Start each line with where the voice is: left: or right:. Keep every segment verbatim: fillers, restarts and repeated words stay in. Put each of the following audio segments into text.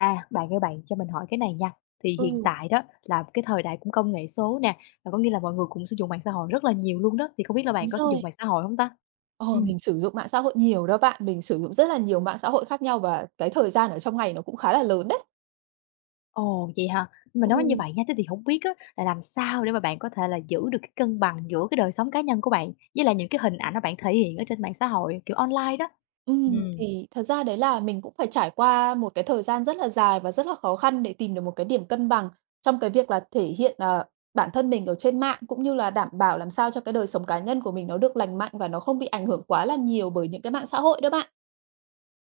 left: À, bạn ơi bạn, cho mình hỏi cái này nha. Thì hiện
right: Ừ,
left: tại đó là cái thời đại cũng công nghệ số nè, là có nghĩa là mọi người cũng sử dụng mạng xã hội rất là nhiều luôn đó, thì không biết là bạn
right: đúng
left: có sử dụng
right: rồi.
left: mạng xã hội không ta? Ừ.
right: Ờ, mình sử dụng mạng xã hội nhiều đó bạn, mình sử dụng rất là nhiều mạng xã hội khác nhau và cái thời gian ở trong ngày nó cũng khá là lớn đấy.
left: Ồ, vậy hả? Nhưng mà
right: Ừ.
left: nói như vậy nha, thế thì không biết á là làm sao để mà bạn có thể là giữ được cái cân bằng giữa cái đời sống cá nhân của bạn với lại những cái hình ảnh mà bạn thể hiện ở trên mạng xã hội, kiểu, online đó?
right: Ừm,
left: Ừ.
right: thì thật ra đấy là mình cũng phải trải qua một cái thời gian rất là dài và rất là khó khăn để tìm được một cái điểm cân bằng trong cái việc là thể hiện, ờ, bản thân mình ở trên mạng, cũng như là đảm bảo làm sao cho cái đời sống cá nhân của mình nó được lành mạnh và nó không bị ảnh hưởng quá là nhiều bởi những cái mạng xã hội đó bạn.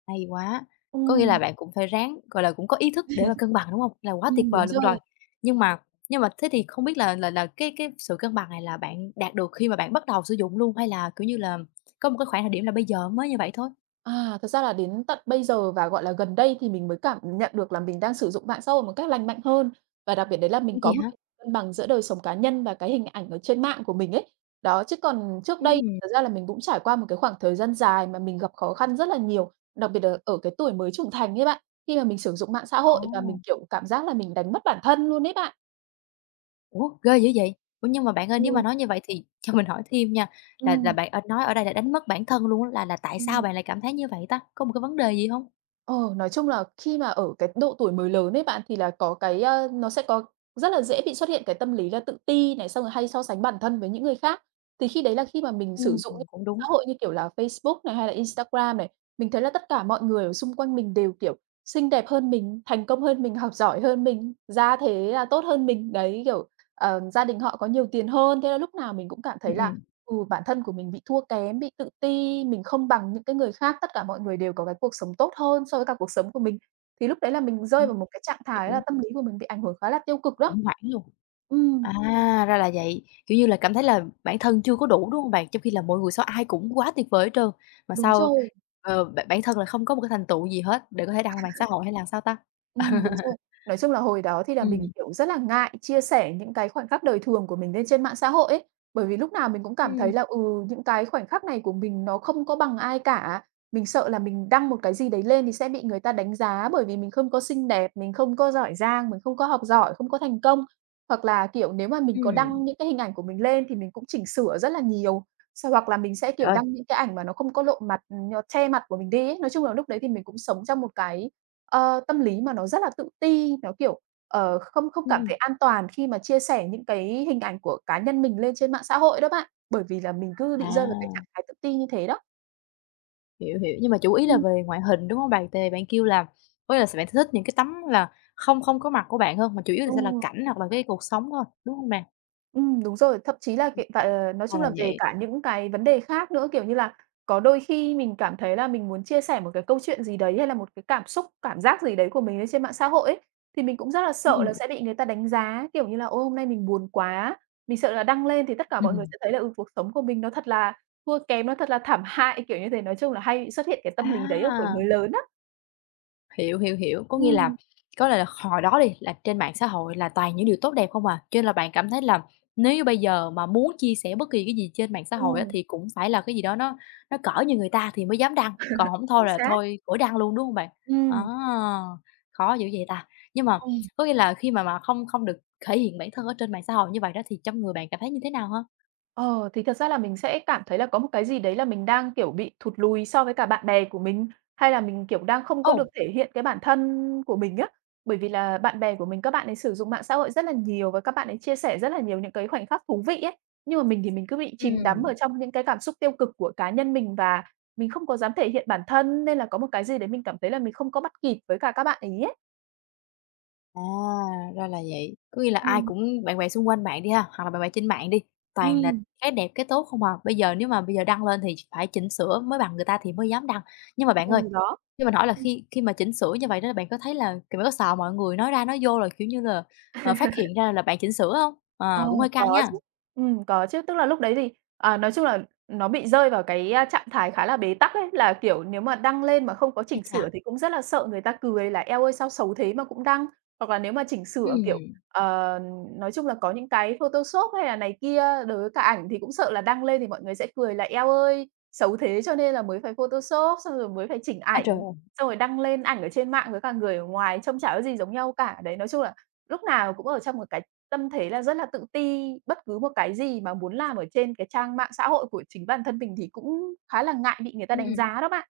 left: Hay quá! Có
right: Ừ.
left: nghĩa là bạn cũng phải ráng, gọi là, cũng có ý thức để mà cân bằng, đúng hông? Là quá tuyệt
right: Ừm,
left: vời
right: đúng
left: luôn rồi.
right: rồi.
left: Nhưng mà nhưng mà thế thì không biết là là là cái cái sự cân bằng này là bạn đạt được khi mà bạn bắt đầu sử dụng luôn hay là, kiểu như là, có một cái khoảng thời điểm là bây giờ mới như vậy thôi?
right: À, thật ra là đến tận bây giờ và, gọi là, gần đây thì mình mới cảm nhận được là mình đang sử dụng mạng xã hội một cách lành mạnh hơn. Và đặc biệt đấy là
left: Ủa,
right: mình
left: vậy
right: có một
left: hả?
right: cái cân bằng giữa đời sống cá nhân và cái hình ảnh ở trên mạng của mình ấy. Đó, chứ còn trước đây
left: Ừm,
right: thật ra là mình cũng trải qua một cái khoảng thời gian dài mà mình gặp khó khăn rất là nhiều, đặc biệt là ở cái tuổi mới trưởng thành ấy bạn, khi mà mình sử dụng mạng xã
left: ồ,
right: hội và mình, kiểu, cảm giác là mình đánh mất bản thân luôn ấy bạn.
left: ủa, ghê dữ vậy! Ủa, nhưng mà bạn ơi, nếu mà
right: Ừm.
left: nói như vậy thì cho mình hỏi thêm nha, là là
right: Ừm.
left: bạn, ờ, nói ở đây là đánh mất bản thân luôn á, là là tại sao
right: Ừm.
left: bạn lại cảm thấy như vậy ta? Có một cái vấn đề gì hông?
right: Ờ, nói chung là khi mà ở cái độ tuổi mới lớn ấy bạn, thì là có cái, a nó sẽ có rất là dễ bị xuất hiện cái tâm lý là tự ti này, xong rồi hay so sánh bản thân với những người khác. Thì khi đấy là khi mà mình sử
left: Ừm,
right: dụng những
left: cũng
right: xã
left: đúng.
right: hội như kiểu là Facebook này, hay là Instagram này, mình thấy là tất cả mọi người ở xung quanh mình đều, kiểu, xinh đẹp hơn mình, thành công hơn mình, học giỏi hơn mình, ra thế là tốt hơn mình. Đấy, kiểu, Ờm, gia đình họ có nhiều tiền hơn, thế là lúc nào mình cũng cảm thấy
left: Ừm,
right: là,
left: ừm,
right: ừ, bản thân của mình bị thua kém, bị tự ti, mình không bằng những cái người khác, tất cả mọi người đều có cái cuộc sống tốt hơn so với cả cuộc sống của mình. Thì lúc đấy là mình rơi
left: ừm,
right: vào một cái trạng thái là
left: hiểu,
right: tâm lý của mình bị ảnh hưởng khá là tiêu cực đó.
left: khủng hoảng luôn.
right: Ừm,
left: À, ra là vậy, kiểu như là, cảm thấy là bản thân chưa có đủ, đúng hông bạn? Trong khi là mọi người sao ai cũng quá tuyệt vời hết trơn, mà
right: đúng
left: sao,
right: rồi.
left: ờ, bản bản thân là không có một cái thành tựu gì hết để có thể đăng lên mạng xã hội hay là sao ta?
right: Ừm, đúng rồi. Nói chung là hồi đó thì là mình,
left: Ừm,
right: kiểu, rất là ngại chia sẻ những cái khoảnh khắc đời thường của mình lên trên mạng xã hội ấy, bởi vì lúc nào mình cũng cảm
left: ừm,
right: thấy là, ừ, những cái khoảnh khắc này của mình nó không có bằng ai cả. Mình sợ là mình đăng một cái gì đấy lên thì sẽ bị người ta đánh giá bởi vì mình không có xinh đẹp, mình không có giỏi giang, mình không có học giỏi, không có thành công. Hoặc là, kiểu, nếu mà mình có
left: ừm,
right: đăng những cái hình ảnh của mình lên thì mình cũng chỉnh sửa rất là nhiều. Sao hoặc là mình sẽ,
left: trời
right: kiểu,
left: ơi,
right: đăng những cái ảnh mà nó không có lộ mặt, ừ, nó che mặt của mình đi ấy. Nói chung là lúc đấy thì mình cũng sống trong một cái, ờ, tâm lý mà nó rất là tự ti, nó, kiểu, ờ, không không
left: ừm,
right: cảm
left: ừm,
right: thấy an toàn khi mà chia sẻ những cái hình ảnh của cá nhân mình lên trên mạng xã hội đó bạn, bởi vì là mình cứ bị rơi vào cái trạng
left: à,
right: thái tự ti như thế đó.
left: hiểu, hiểu, nhưng mà chủ yếu là
right: Ừm.
left: về ngoại hình, đúng hông bạn? Tại vì bạn kêu là có nghĩa là s bạn thích những cái tấm là không không có mặt của bạn hơn, mà chủ yếu là sẽ là
right: Ừ.
left: cảnh hoặc là cái cuộc sống thôi, đúng hông nè?
right: Ừm, đúng rồi, thậm chí là hiện tại ờ, nói
left: Ra
right: chung
left: là
right: là về
left: vậy,
right: cả những cái vấn đề khác nữa, kiểu như là, có đôi khi mình cảm thấy là mình muốn chia sẻ một cái câu chuyện gì đấy hay là một cái cảm xúc, cảm giác gì đấy của mình lên trên mạng xã hội ấy, thì mình cũng rất là sợ
left: ừm,
right: là sẽ bị người ta đánh giá, kiểu như là "Ôi, hôm nay mình buồn quá." Mình sợ là đăng lên thì tất cả mọi người
left: ừm,
right: sẽ thấy là, ừ, cuộc sống của mình nó thật là thua kém, nó thật là thảm hại, kiểu như thế. Nói chung là hay bị xuất hiện cái tâm lý đấy ở tuổi
left: à.
right: mới lớn á.
left: Hiểu, hiểu, hiểu. Có nghĩa là
right: Ừm,
left: có lẽ là hồi đó đi, là trên mạng xã hội là toàn những điều tốt đẹp không à, cho nên là bạn cảm thấy là nếu như bây giờ mà muốn chia sẻ bất kỳ cái gì trên mạng xã hội á,
right: ừm,
left: thì cũng phải là cái gì đó nó nó cỡ như người ta thì mới dám đăng, còn không thôi
right: chính
left: là
right: xác.
left: thôi khỏi đăng luôn, đúng không bạn? Á,
right: Ừm,
left: khó dữ vậy ta! Nhưng mà
right: ừm.
left: có nghĩa là khi mà mà không không được thể hiện bản thân ở trên mạng xã hội như vậy đó thì trong người bạn cảm thấy như thế nào hả?
right: Ờ, thì thật ra là mình sẽ cảm thấy là có một cái gì đấy là mình đang, kiểu, bị thụt lùi so với cả bạn bè của mình, hay là mình, kiểu, đang không có được
left: Ồ,
right: thể hiện cái bản thân của mình á. Bởi vì là bạn bè của mình các bạn ấy sử dụng mạng xã hội rất là nhiều và các bạn ấy chia sẻ rất là nhiều những cái khoảnh khắc thú vị ấy, nhưng mà mình thì mình cứ bị chìm đắm
left: ừm.
right: ở trong những cái cảm xúc tiêu cực của cá nhân mình và mình không có dám thể hiện bản thân, nên là có một cái gì đấy mình cảm thấy là mình không có bắt kịp với cả các bạn ấy ấy.
left: À, ra là vậy. Có nghĩa là
right: Ừ,
left: ai cũng bạn bè xung quanh bạn đi ha, hoặc là bạn bè trên mạng đi, toàn là
right: ừm,
left: cái đẹp, cái tốt không à. Bây giờ nếu mà bây giờ đăng lên thì phải chỉnh sửa mới bằng người ta thì mới dám đăng. Nhưng mà bạn ơi,
right: ừ, đó.
left: nhưng mình hỏi là khi khi mà chỉnh sửa như vậy đó bạn có thấy là, kiểu, bạn có sợ mọi người nói ra nói vô là, kiểu như là, ờ, phát hiện ra là bạn chỉnh sửa không? Ờ, cũng
right: Ồ,
left: hơi căng
right: có
left: nha.
right: chứ. Ừm, có chứ. Tức là lúc đấy thì, à, nói chung là nó bị rơi vào cái, a, trạng thái khá là bế tắc ấy, là, kiểu, nếu mà đăng lên mà không có
left: Ái
right: chỉnh
left: chà,
right: sửa thì cũng rất là sợ người ta cười là "Eo ơi, sao xấu thế mà cũng đăng?" Hoặc là nếu mà chỉnh
left: ừ.
right: sửa, kiểu, ờ, nói chung là có những cái Photoshop hay là này kia đối với cả ảnh thì cũng sợ là đăng lên thì mọi người sẽ cười là "Eo ơi, xấu thế cho nên là mới phải Photoshop, xong rồi mới phải chỉnh
left: Ôi
right: ảnh,
left: trời ơi,
right: xong rồi đăng lên ảnh ở trên mạng với cả người ở ngoài trông chả có gì giống nhau cả." Đấy, nói chung là lúc nào cũng ở trong một cái tâm thế là rất là tự ti, bất cứ một cái gì mà muốn làm ở trên cái trang mạng xã hội của chính bản thân mình thì cũng khá là ngại bị người ta đánh
left: ừm,
right: giá đó bạn.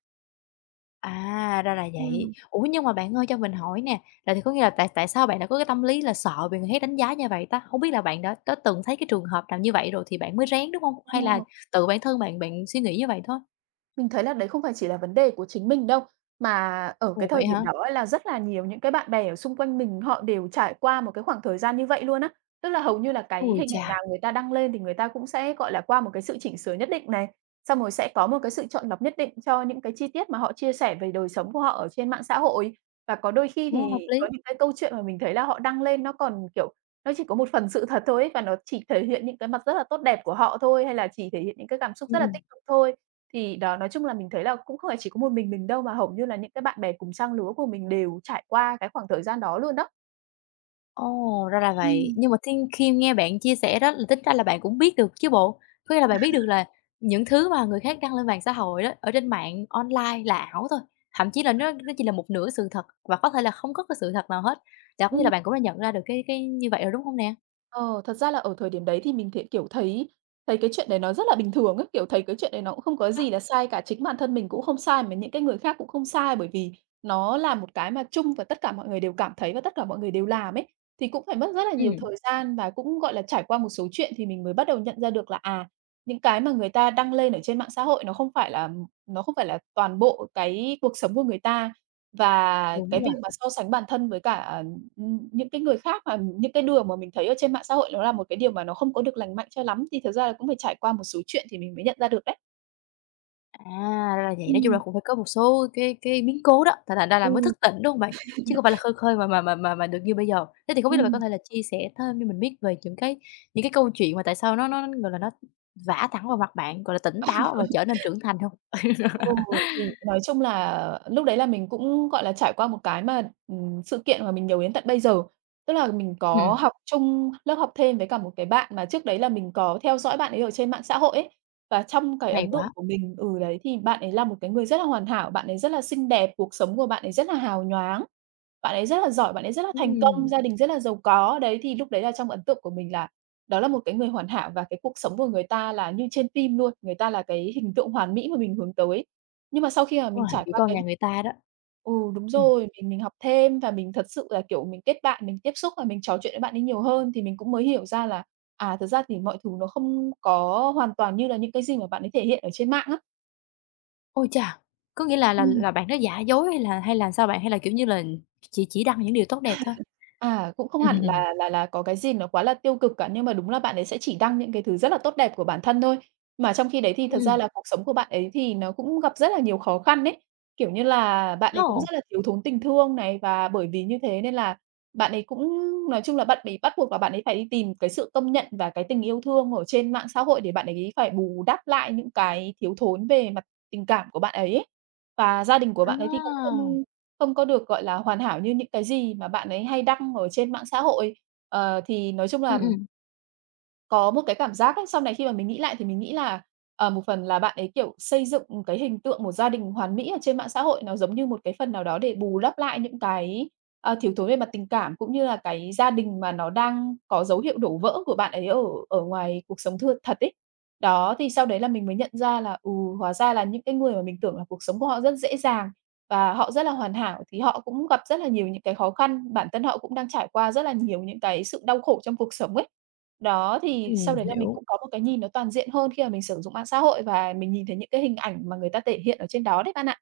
left: à, ra là vậy.
right: Ừm,
left: Ủa, nhưng mà bạn ơi cho mình hỏi nè, là thì có nghĩa là tại tại sao bạn đã có cái tâm lý là sợ bị người khác đánh giá như vậy ta? Không biết là bạn đã có từng thấy cái trường hợp nào như vậy rồi thì bạn mới rén, đúng không? Hay là
right: ờ.
left: tự bản thân bạn bạn suy nghĩ như vậy thôi?
right: Mình thấy là đấy không phải chỉ là vấn đề của chính mình đâu, mà ở cái
left: Ồ,
right: thời
left: vậy
right: điểm
left: hả?
right: đó ấy là rất là nhiều những cái bạn bè ở xung quanh mình họ đều trải qua một cái khoảng thời gian như vậy luôn á. Tức là hầu như là cái
left: Ui
right: hình
left: chà,
right: ảnh nào người ta đăng lên thì người ta cũng sẽ, gọi là, qua một cái sự chỉnh sửa nhất định này, xong rồi sẽ có một cái sự chọn lọc nhất định cho những cái chi tiết mà họ chia sẻ về đời sống của họ ở trên mạng xã hội. Và có đôi khi
left: cũng hợp
right: thì có
left: lý.
right: những cái câu chuyện mà mình thấy là họ đăng lên nó còn, kiểu, nó chỉ có một phần sự thật thôi ấy, và nó chỉ thể hiện những cái mặt rất là tốt đẹp của họ thôi, hay là chỉ thể hiện những cái cảm xúc
left: Ừm,
right: rất là
left: ừm.
right: tích cực thôi. Thì đó, nói chung là mình thấy là cũng không phải chỉ có một mình mình đâu, mà hầu như là những cái bạn bè cùng trang lứa của mình đều trải qua cái khoảng thời gian đó luôn đó.
left: Ồ, ra là vậy.
right: Ừm,
left: Nhưng mà thiên khi nghe bạn chia sẻ đó là tính ra là bạn cũng biết được chứ bộ? Có nghĩa là bạn biết được là những thứ mà người khác đăng lên mạng xã hội đó, ở trên mạng online là ảo thôi, thậm chí là nó nó chỉ là một nửa sự thật và có thể là không có cái sự thật nào hết. Là cũng như là
right: ừm.
left: bạn cũng đã nhận ra được cái cái như vậy rồi, đúng không nè?
right: Ờ, Thật ra là ở thời điểm đấy thì mình thấy, kiểu, thấy thấy cái chuyện đấy nó rất là bình thường ấy, kiểu, thấy cái chuyện đấy nó cũng không có
left: Ơ.
right: gì là sai cả, chính bản thân mình cũng không sai, mà những cái người khác cũng không sai, bởi vì nó là một cái mà chung và tất cả mọi người đều cảm thấy và tất cả mọi người đều làm ấy. Thì cũng phải mất rất là nhiều thời gian và cũng, gọi là, trải qua một số chuyện thì mình mới bắt đầu nhận ra được là, à, những cái mà người ta đăng lên ở trên mạng xã hội nó không phải là nó không phải là toàn bộ cái cuộc sống của người ta. Và cái
left: Đúng rồi.
right: việc mà so sánh bản thân với cả Ừm, những cái người khác mà những cái điều mà mình thấy ở trên mạng xã hội nó là một cái điều mà nó không có được lành mạnh cho lắm, thì thực ra là cũng phải trải qua một số chuyện thì mình mới nhận ra được đấy.
left: À, ra là vậy, nói chung là
right: Ừm,
left: cũng phải có một số cái cái biến cố đó, thành thành ra là mới
right: ừ.
left: thức tỉnh, đúng hông bạn? Chứ không phải là khơi khơi mà mà mà mà mà được như bây giờ. Thế thì không biết là bạn có
right: Ừm.
left: thể là chia sẻ thêm cho mình biết về những cái những cái câu chuyện mà tại sao nó nó, gọi là, nó vả thẳng vào mặt bạn, gọi là, tỉnh táo và trở nên trưởng thành hông?
right: Ừ, thì nói chung là lúc đấy là mình cũng, gọi là, trải qua một cái mà, ừm, sự kiện mà mình nhớ đến tận bây giờ. Tức là mình có
left: Ừm,
right: học chung lớp học thêm với cả một cái bạn mà trước đấy là mình có theo dõi bạn ấy ở trên mạng xã hội ấy. Và trong cái
left: hay
right: ấn tượng
left: quá.
right: của mình ừ, đấy, thì bạn ấy là một cái người rất là hoàn hảo, bạn ấy rất là xinh đẹp, cuộc sống của bạn ấy rất là hào nhoáng, bạn ấy rất là giỏi, bạn ấy rất là thành công,
left: Ừm,
right: gia đình rất là giàu có. Đấy, thì lúc đấy là trong ấn tượng của mình là đó là một cái người hoàn hảo và cái cuộc sống của người ta là như trên phim luôn, người ta là cái hình tượng hoàn mỹ mà mình hướng tới. Nhưng mà sau khi mà
left: wow,
right: mình trải
left: kiểu
right: qua
left: con
right: cái
left: nhà người ta đó.
right: Ừ, đúng
left: Ừm,
right: rồi, mình mình học thêm và mình thật sự là, kiểu, mình kết bạn, mình tiếp xúc và mình trò chuyện với bạn ấy nhiều hơn thì mình cũng mới hiểu ra là, à, thật ra thì mọi thứ nó không có hoàn toàn như là những cái gì mà bạn ấy thể hiện ở trên mạng á.
left: ôi chà, có nghĩa là là
right: Ừm.
left: là bạn đó giả dối hay là hay là sao bạn? Hay là, kiểu như là, chỉ chỉ đăng những điều tốt đẹp thôi?
right: À, cũng không hẳn là là là có cái gì nó quá là tiêu cực cả, nhưng mà đúng là bạn ấy sẽ chỉ đăng những cái thứ rất là tốt đẹp của bản thân thôi. Mà trong khi đấy thì thật ra
left: Ừm.
right: là cuộc sống của bạn ấy thì nó cũng gặp rất là nhiều khó khăn đấy. Kiểu như là, bạn ấy cũng
left: Ồ,
right: rất là thiếu thốn tình thương này, và bởi vì như thế nên là bạn ấy cũng nói chung là bạn ấy bắt buộc là bạn ấy phải đi tìm cái sự công nhận và cái tình yêu thương ở trên mạng xã hội để bạn ấy phải bù đắp lại những cái thiếu thốn về mặt tình cảm của bạn ấy ấy. Và gia đình của bạn ấy thì cũng
left: à,
right: không không có được, gọi là, hoàn hảo như những cái gì mà bạn ấy hay đăng ở trên mạng xã hội. Ờ, thì nói chung
left: ừm,
right: là
left: ừm.
right: có một cái cảm giác ấy, sau này khi mà mình nghĩ lại thì mình nghĩ là, ờ, một phần là bạn ấy, kiểu, xây dựng cái hình tượng một gia đình hoàn mỹ ở trên mạng xã hội, nó giống như một cái phần nào đó để bù đắp lại những cái, ờ, thiếu thốn về mặt tình cảm, cũng như là cái gia đình mà nó đang có dấu hiệu đổ vỡ của bạn ấy ở ở ngoài cuộc sống thưa thật ấy. Đó, thì sau đấy là mình mới nhận ra là, ừ, hóa ra là những cái người mà mình tưởng là cuộc sống của họ rất dễ dàng và họ rất là hoàn hảo thì họ cũng gặp rất là nhiều những cái khó khăn, bản thân họ cũng đang trải qua rất là nhiều những cái sự đau khổ trong cuộc sống ấy. Đó, thì
left: Ừm,
right: sau đấy là mình
left: hiểu.
right: cũng có một cái nhìn nó toàn diện hơn khi mà mình sử dụng mạng xã hội và mình nhìn thấy những cái hình ảnh mà người ta thể hiện ở trên đó đấy bạn ạ.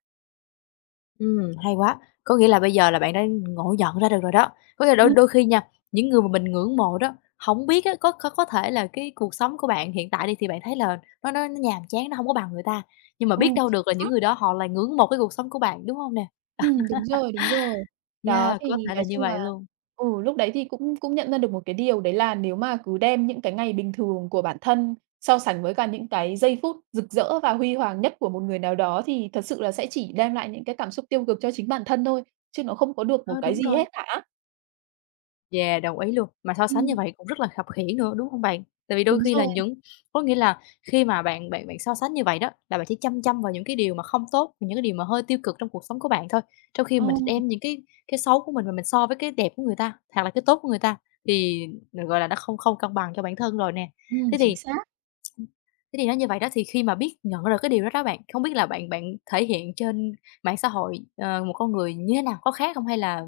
left: Ừm, hay quá. Có nghĩa là bây giờ là bạn đã ngộ nhận ra được rồi đó. Có nghĩa là đôi
right: Ừm,
left: đôi khi nha, những người mà mình ngưỡng mộ đó, hổng biết á, có có có thể là cái cuộc sống của bạn hiện tại đi thì bạn thấy là nó nó nó nhàm chán, nó hông có bằng người ta, nhưng mà biết
right: ừm,
left: đâu được là những người đó họ lại ngưỡng mộ cái cuộc sống của bạn, đúng hông nè?
right: Ừm, đúng rồi, đúng rồi. Đó,
left: Yeah, có
right: thì
left: thể là
right: nói
left: như
right: chung là
left: vậy luôn.
right: ừ, lúc đấy thì cũng cũng nhận ra được một cái điều đấy là nếu mà cứ đem những cái ngày bình thường của bản thân so sánh với cả những cái giây phút rực rỡ và huy hoàng nhất của một người nào đó thì thật sự là sẽ chỉ đem lại những cái cảm xúc tiêu cực cho chính bản thân thôi, chứ nó không có được một
left: Ờ,
right: cái
left: đúng
right: gì
left: rồi.
right: hết cả.
left: Yeah, đồng ý luôn. Mà so sánh
right: Ừm,
left: như vậy cũng rất là khập khiễng nữa, đúng không bạn? Tại vì đôi
right: đúng
left: khi là
right: rồi.
left: những có nghĩa là khi mà bạn bạn bạn so sánh như vậy đó, là bạn chỉ chăm chăm vào những cái điều mà không tốt, những cái điều mà hơi tiêu cực trong cuộc sống của bạn thôi. Trong khi
right: Ờ,
left: mình đem những cái cái xấu của mình mà mình so với cái đẹp của người ta, hoặc là cái tốt của người ta thì, gọi là, nó không không cân bằng cho bản thân rồi nè.
right: ừm,
left: Thế
right: chính
left: thì
right: xác.
left: thế thì nói như vậy đó, thì khi mà biết nhận ra được cái điều đó đó bạn, không biết là bạn bạn thể hiện trên mạng xã hội, ờ, một con người như thế nào? Có khác không hay là,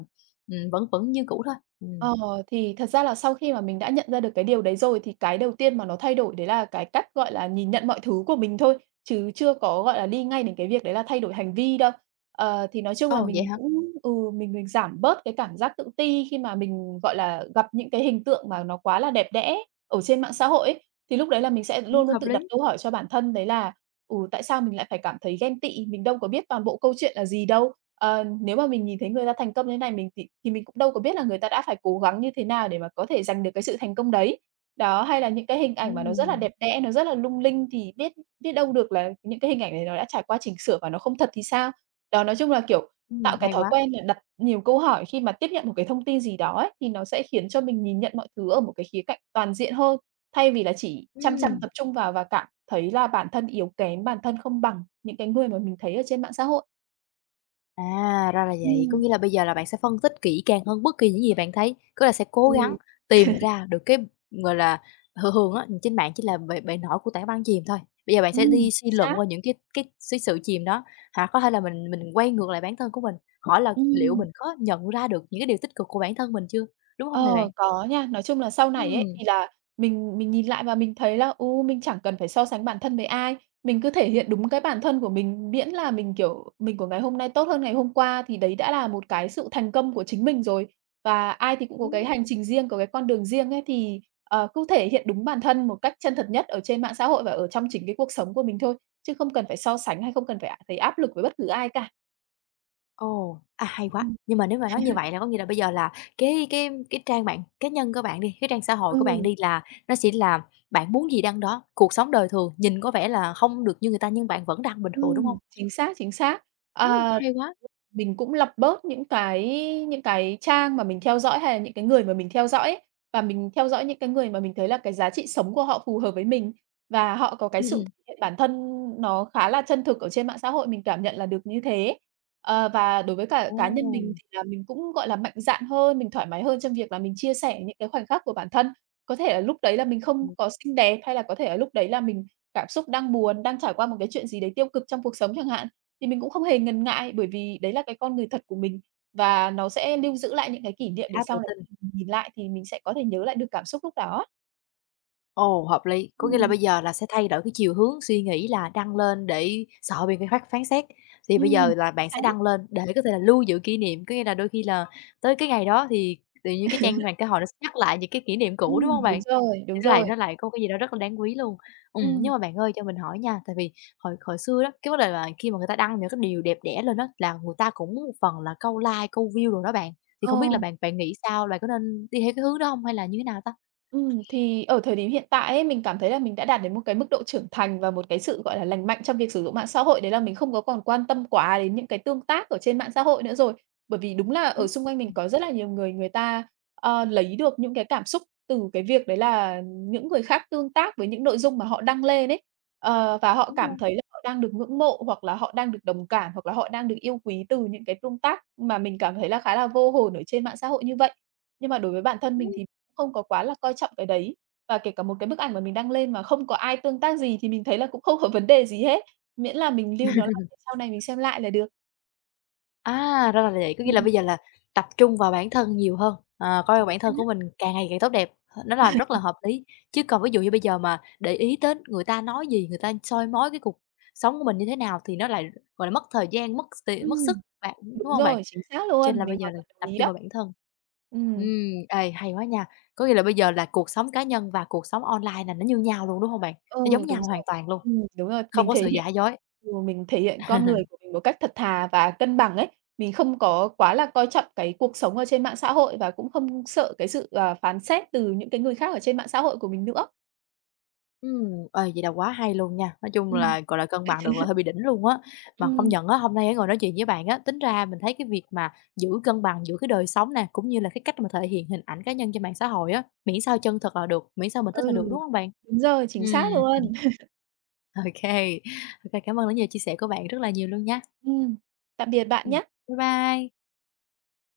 left: ừm, vẫn vẫn như cũ thôi? Ừm.
right: Ờ, thì thật ra là sau khi mà mình đã nhận ra được cái điều đấy rồi thì cái đầu tiên mà nó thay đổi đấy là cái cách, gọi là, nhìn nhận mọi thứ của mình thôi, chứ chưa có, gọi là, đi ngay đến cái việc đấy là thay đổi hành vi đâu. Ờ, thì nói chung là
left: Ồ, vậy
right: mình
left: hả?
right: cũng ừ, mình mình giảm bớt cái cảm giác tự ti khi mà mình, gọi là, gặp những cái hình tượng mà nó quá là đẹp đẽ ở trên mạng xã hội ấy, thì lúc đấy là mình sẽ
left: Ừm,
right: luôn luôn
left: hợp
right: tự đặt
left: lý.
right: câu hỏi cho bản thân đấy là "Ừ, tại sao mình lại phải cảm thấy ghen tị? Mình đâu có biết toàn bộ câu chuyện là gì đâu." Ờ, nếu mà mình nhìn thấy người ta thành công như thế này mình thì thì mình cũng đâu có biết là người ta đã phải cố gắng như thế nào để mà có thể giành được cái sự thành công đấy. Đó, hay là những cái hình ảnh mà nó rất là
left: Ừm,
right: đẹp đẽ, nó rất là lung linh thì biết biết đâu được là những cái hình ảnh này nó đã trải qua chỉnh sửa và nó không thật thì sao? Đó, nói chung là, kiểu,
left: ừm,
right: tạo cái
left: hay
right: thói
left: quá.
right: quen là đặt nhiều câu hỏi khi mà tiếp nhận một cái thông tin gì đó ấy, thì nó sẽ khiến cho mình nhìn nhận mọi thứ ở một cái khía cạnh toàn diện hơn, thay vì là chỉ chăm chăm
left: Ừm,
right: tập trung vào và cảm thấy là bản thân yếu kém, bản thân không bằng những cái người mà mình thấy ở trên mạng xã hội.
left: à, ra là vậy. Có
right: Ừm.
left: nghĩa là bây giờ là bạn sẽ phân tích kỹ càng hơn bất kỳ những gì bạn thấy, có là sẽ cố gắng
right: Ừm,
left: tìm ra được cái, gọi là, thường thường á, trên mạng chỉ là bề bề nổi của tảng băng chìm thôi. Bây giờ bạn sẽ đi
right: Ừm. Chính
left: suy luận
right: xác.
left: qua những cái cái cái sự chìm đó, hoặc có thể là mình mình quay ngược lại bản thân của mình, hỏi là liệu
right: Ừm,
left: mình có nhận ra được những cái điều tích cực của bản thân mình chưa, đúng hông nè
right: ờ,
left: bạn?
right: có nha. Nói chung là sau này ấy,
left: Ừm.
right: thì là mình mình nhìn lại và mình thấy là, ừ, mình chẳng cần phải so sánh bản thân với ai, mình cứ thể hiện đúng cái bản thân của mình, miễn là mình, kiểu, mình của ngày hôm nay tốt hơn ngày hôm qua thì đấy đã là một cái sự thành công của chính mình rồi. Và ai thì cũng có cái
left: Ừm.
right: hành trình riêng, có cái con đường riêng ấy, thì, ờ, cứ thể hiện đúng bản thân một cách chân thật nhất ở trên mạng xã hội và ở trong chính cái cuộc sống của mình thôi, chứ không cần phải so sánh hay không cần phải à, thấy áp lực với bất cứ ai cả.
left: Ồ, à, hay quá!
right: Ừm.
left: Nhưng mà nếu mà nói như vậy là có nghĩa là bây giờ là cái cái cái trang mạng cá nhân của bạn đi, cái trang xã hội của bạn
right: Ừm.
left: đi là nó sẽ là bạn muốn gì đăng đó, cuộc sống đời thường nhìn có vẻ là không được như người ta nhưng bạn vẫn đăng bình thường, đúng
right: Ừm,
left: không?
right: chính xác, chính xác.
left: Ừm,
right: Ờ,
left: hay quá!
right: mình cũng lọc bớt những cái những cái trang mà mình theo dõi hay là những cái người mà mình theo dõi ấy, và mình theo dõi những cái người mà mình thấy là cái giá trị sống của họ phù hợp với mình và họ có cái
left: Ừm,
right: sự
left: ừm.
right: thể hiện bản thân nó khá là chân thực ở trên mạng xã hội, mình cảm nhận là được như thế. Ờ, và đối với cả cá nhân
left: Ồ,
right: mình thì là mình cũng, gọi là, mạnh dạn hơn, mình thoải mái hơn trong việc là mình chia sẻ những cái khoảnh khắc của bản thân. Có thể là lúc đấy là mình không
left: ừm,
right: có xinh đẹp hay là có thể là lúc đấy là mình cảm xúc đang buồn, đang trải qua một cái chuyện gì đấy tiêu cực trong cuộc sống chẳng hạn, thì mình cũng không hề ngần ngại bởi vì đấy là cái con người thật của mình và nó sẽ lưu giữ lại những cái kỷ niệm
left: khá
right: để
left: tự
right: sau này
left: tin.
right: khi mình nhìn lại thì mình sẽ có thể nhớ lại được cảm xúc lúc đó.
left: Ồ, hợp lý. Có nghĩa là
right: Ừm.
left: bây giờ là sẽ thay đổi cái chiều hướng suy nghĩ là đăng lên để sợ bị người khác phán xét, thì bây
right: Ừm,
left: giờ là bạn sẽ
right: xác.
left: đăng lên để có thể là lưu giữ kỷ niệm. Có nghĩa là đôi khi là tới cái ngày đó thì tự nhiên cái trang mạng xã hội nó sẽ nhắc lại những cái kỷ niệm cũ, đúng không
right: Ừm, đúng
left: bạn?
right: rồi,
left: Thì
right: đúng
left: nó lại
right: rồi.
left: nó lại có cái gì đó rất là đáng quý luôn. Ừ
right: Ừm,
left: nhưng mà bạn ơi cho mình hỏi nha, tại vì hồi hồi xưa đó, cái vấn đề là khi mà người ta đăng những cái điều đẹp đẽ lên đó, là người ta cũng một phần là câu like, câu view rồi đó bạn. Thì
right: ờ.
left: không biết là bạn bạn nghĩ sao? Bạn có nên đi theo cái hướng đó không hay là như thế nào ta?
right: Ừm, thì ở thời điểm hiện tại ấy, mình cảm thấy là mình đã đạt đến một cái mức độ trưởng thành và một cái sự, gọi là, lành mạnh trong việc sử dụng mạng xã hội, đấy là mình không có còn quan tâm quá đến những cái tương tác ở trên mạng xã hội nữa rồi. Bởi vì đúng là
left: Ừm,
right: ở xung quanh mình có rất là nhiều người người ta, ờ, lấy được những cái cảm xúc từ cái việc đấy là những người khác tương tác với những nội dung mà họ đăng lên ấy. Ờ, và họ
left: đúng
right: cảm
left: rồi.
right: thấy là họ đang được ngưỡng mộ, hoặc là họ đang được đồng cảm, hoặc là họ đang được yêu quý từ những cái tương tác mà mình cảm thấy là khá là vô hồn ở trên mạng xã hội như vậy. Nhưng mà đối với bản thân mình thì không có quá là coi trọng cái đấy. Và kể cả một cái bức ảnh mà mình đăng lên mà không có ai tương tác gì thì mình thấy là cũng không có vấn đề gì hết, miễn là mình lưu nó lại để sau này mình xem lại là được.
left: À, ra là vậy, có nghĩa là
right: Ừm,
left: bây giờ là tập trung vào bản thân nhiều hơn, ờ, coi
right: chính
left: bản thân của
right: xác.
left: mình càng ngày càng tốt đẹp, nó là rất là hợp lý. Chứ còn ví dụ như bây giờ mà để ý đến người ta nói gì, người ta soi mói cái cuộc sống của mình như thế nào thì nó lại, gọi là, mất thời gian, mất s mất sức
right: Ừm,
left: bạn, đúng
right: đúng
left: không bạn?
right: rồi, chính xác
left: Cho nên
right: luôn,
left: là bây
right: mình
left: giờ
right: hoàn
left: là
right: toàn đồng
left: tập
right: ý
left: trung
right: đó.
left: vào bản thân.
right: Ừm,
left: Ừm, ê, hay quá nha, có nghĩa là bây giờ là cuộc sống cá nhân và cuộc sống online là nó như nhau luôn, đúng không bạn? Nó giống
right: ừ, đúng
left: nhau hoàn
right: rồi.
left: toàn luôn,
right: Ừm, đúng rồi,
left: không
right: mình
left: có
right: thể
left: sự
right: hiện
left: giả dối.
right: ừ, mình thể hiện con người của mình một cách thật thà và cân bằng ấy. Mình không có quá là coi trọng cái cuộc sống ở trên mạng xã hội và cũng không sợ cái sự, à, phán xét từ những cái người khác ở trên mạng xã hội của mình nữa.
left: Ừm, ê, vậy là quá hay luôn nha. Nói chung
right: Ừm.
left: là, gọi là, cân bằng được là hơi bị đỉnh luôn á. Mà không
right: Ừm.
left: nhận á, hôm nay á ngồi nói chuyện với bạn á, tính ra mình thấy cái việc mà giữ cân bằng giữa cái đời sống nè, cũng như là cái cách mà thể hiện hình ảnh cá nhân trên mạng xã hội á, miễn sao chân thật là được, miễn sao mình thích là
right: Ừ,
left: được, đúng không bạn?
right: đúng rồi, chính
left: Ừm,
right: xác luôn.
left: ok ok cảm ơn những gì chia sẻ của bạn rất là nhiều luôn nha.
right: Ừm, tạm biệt bạn
left: Ừm,
right: nhá.
left: bye bye.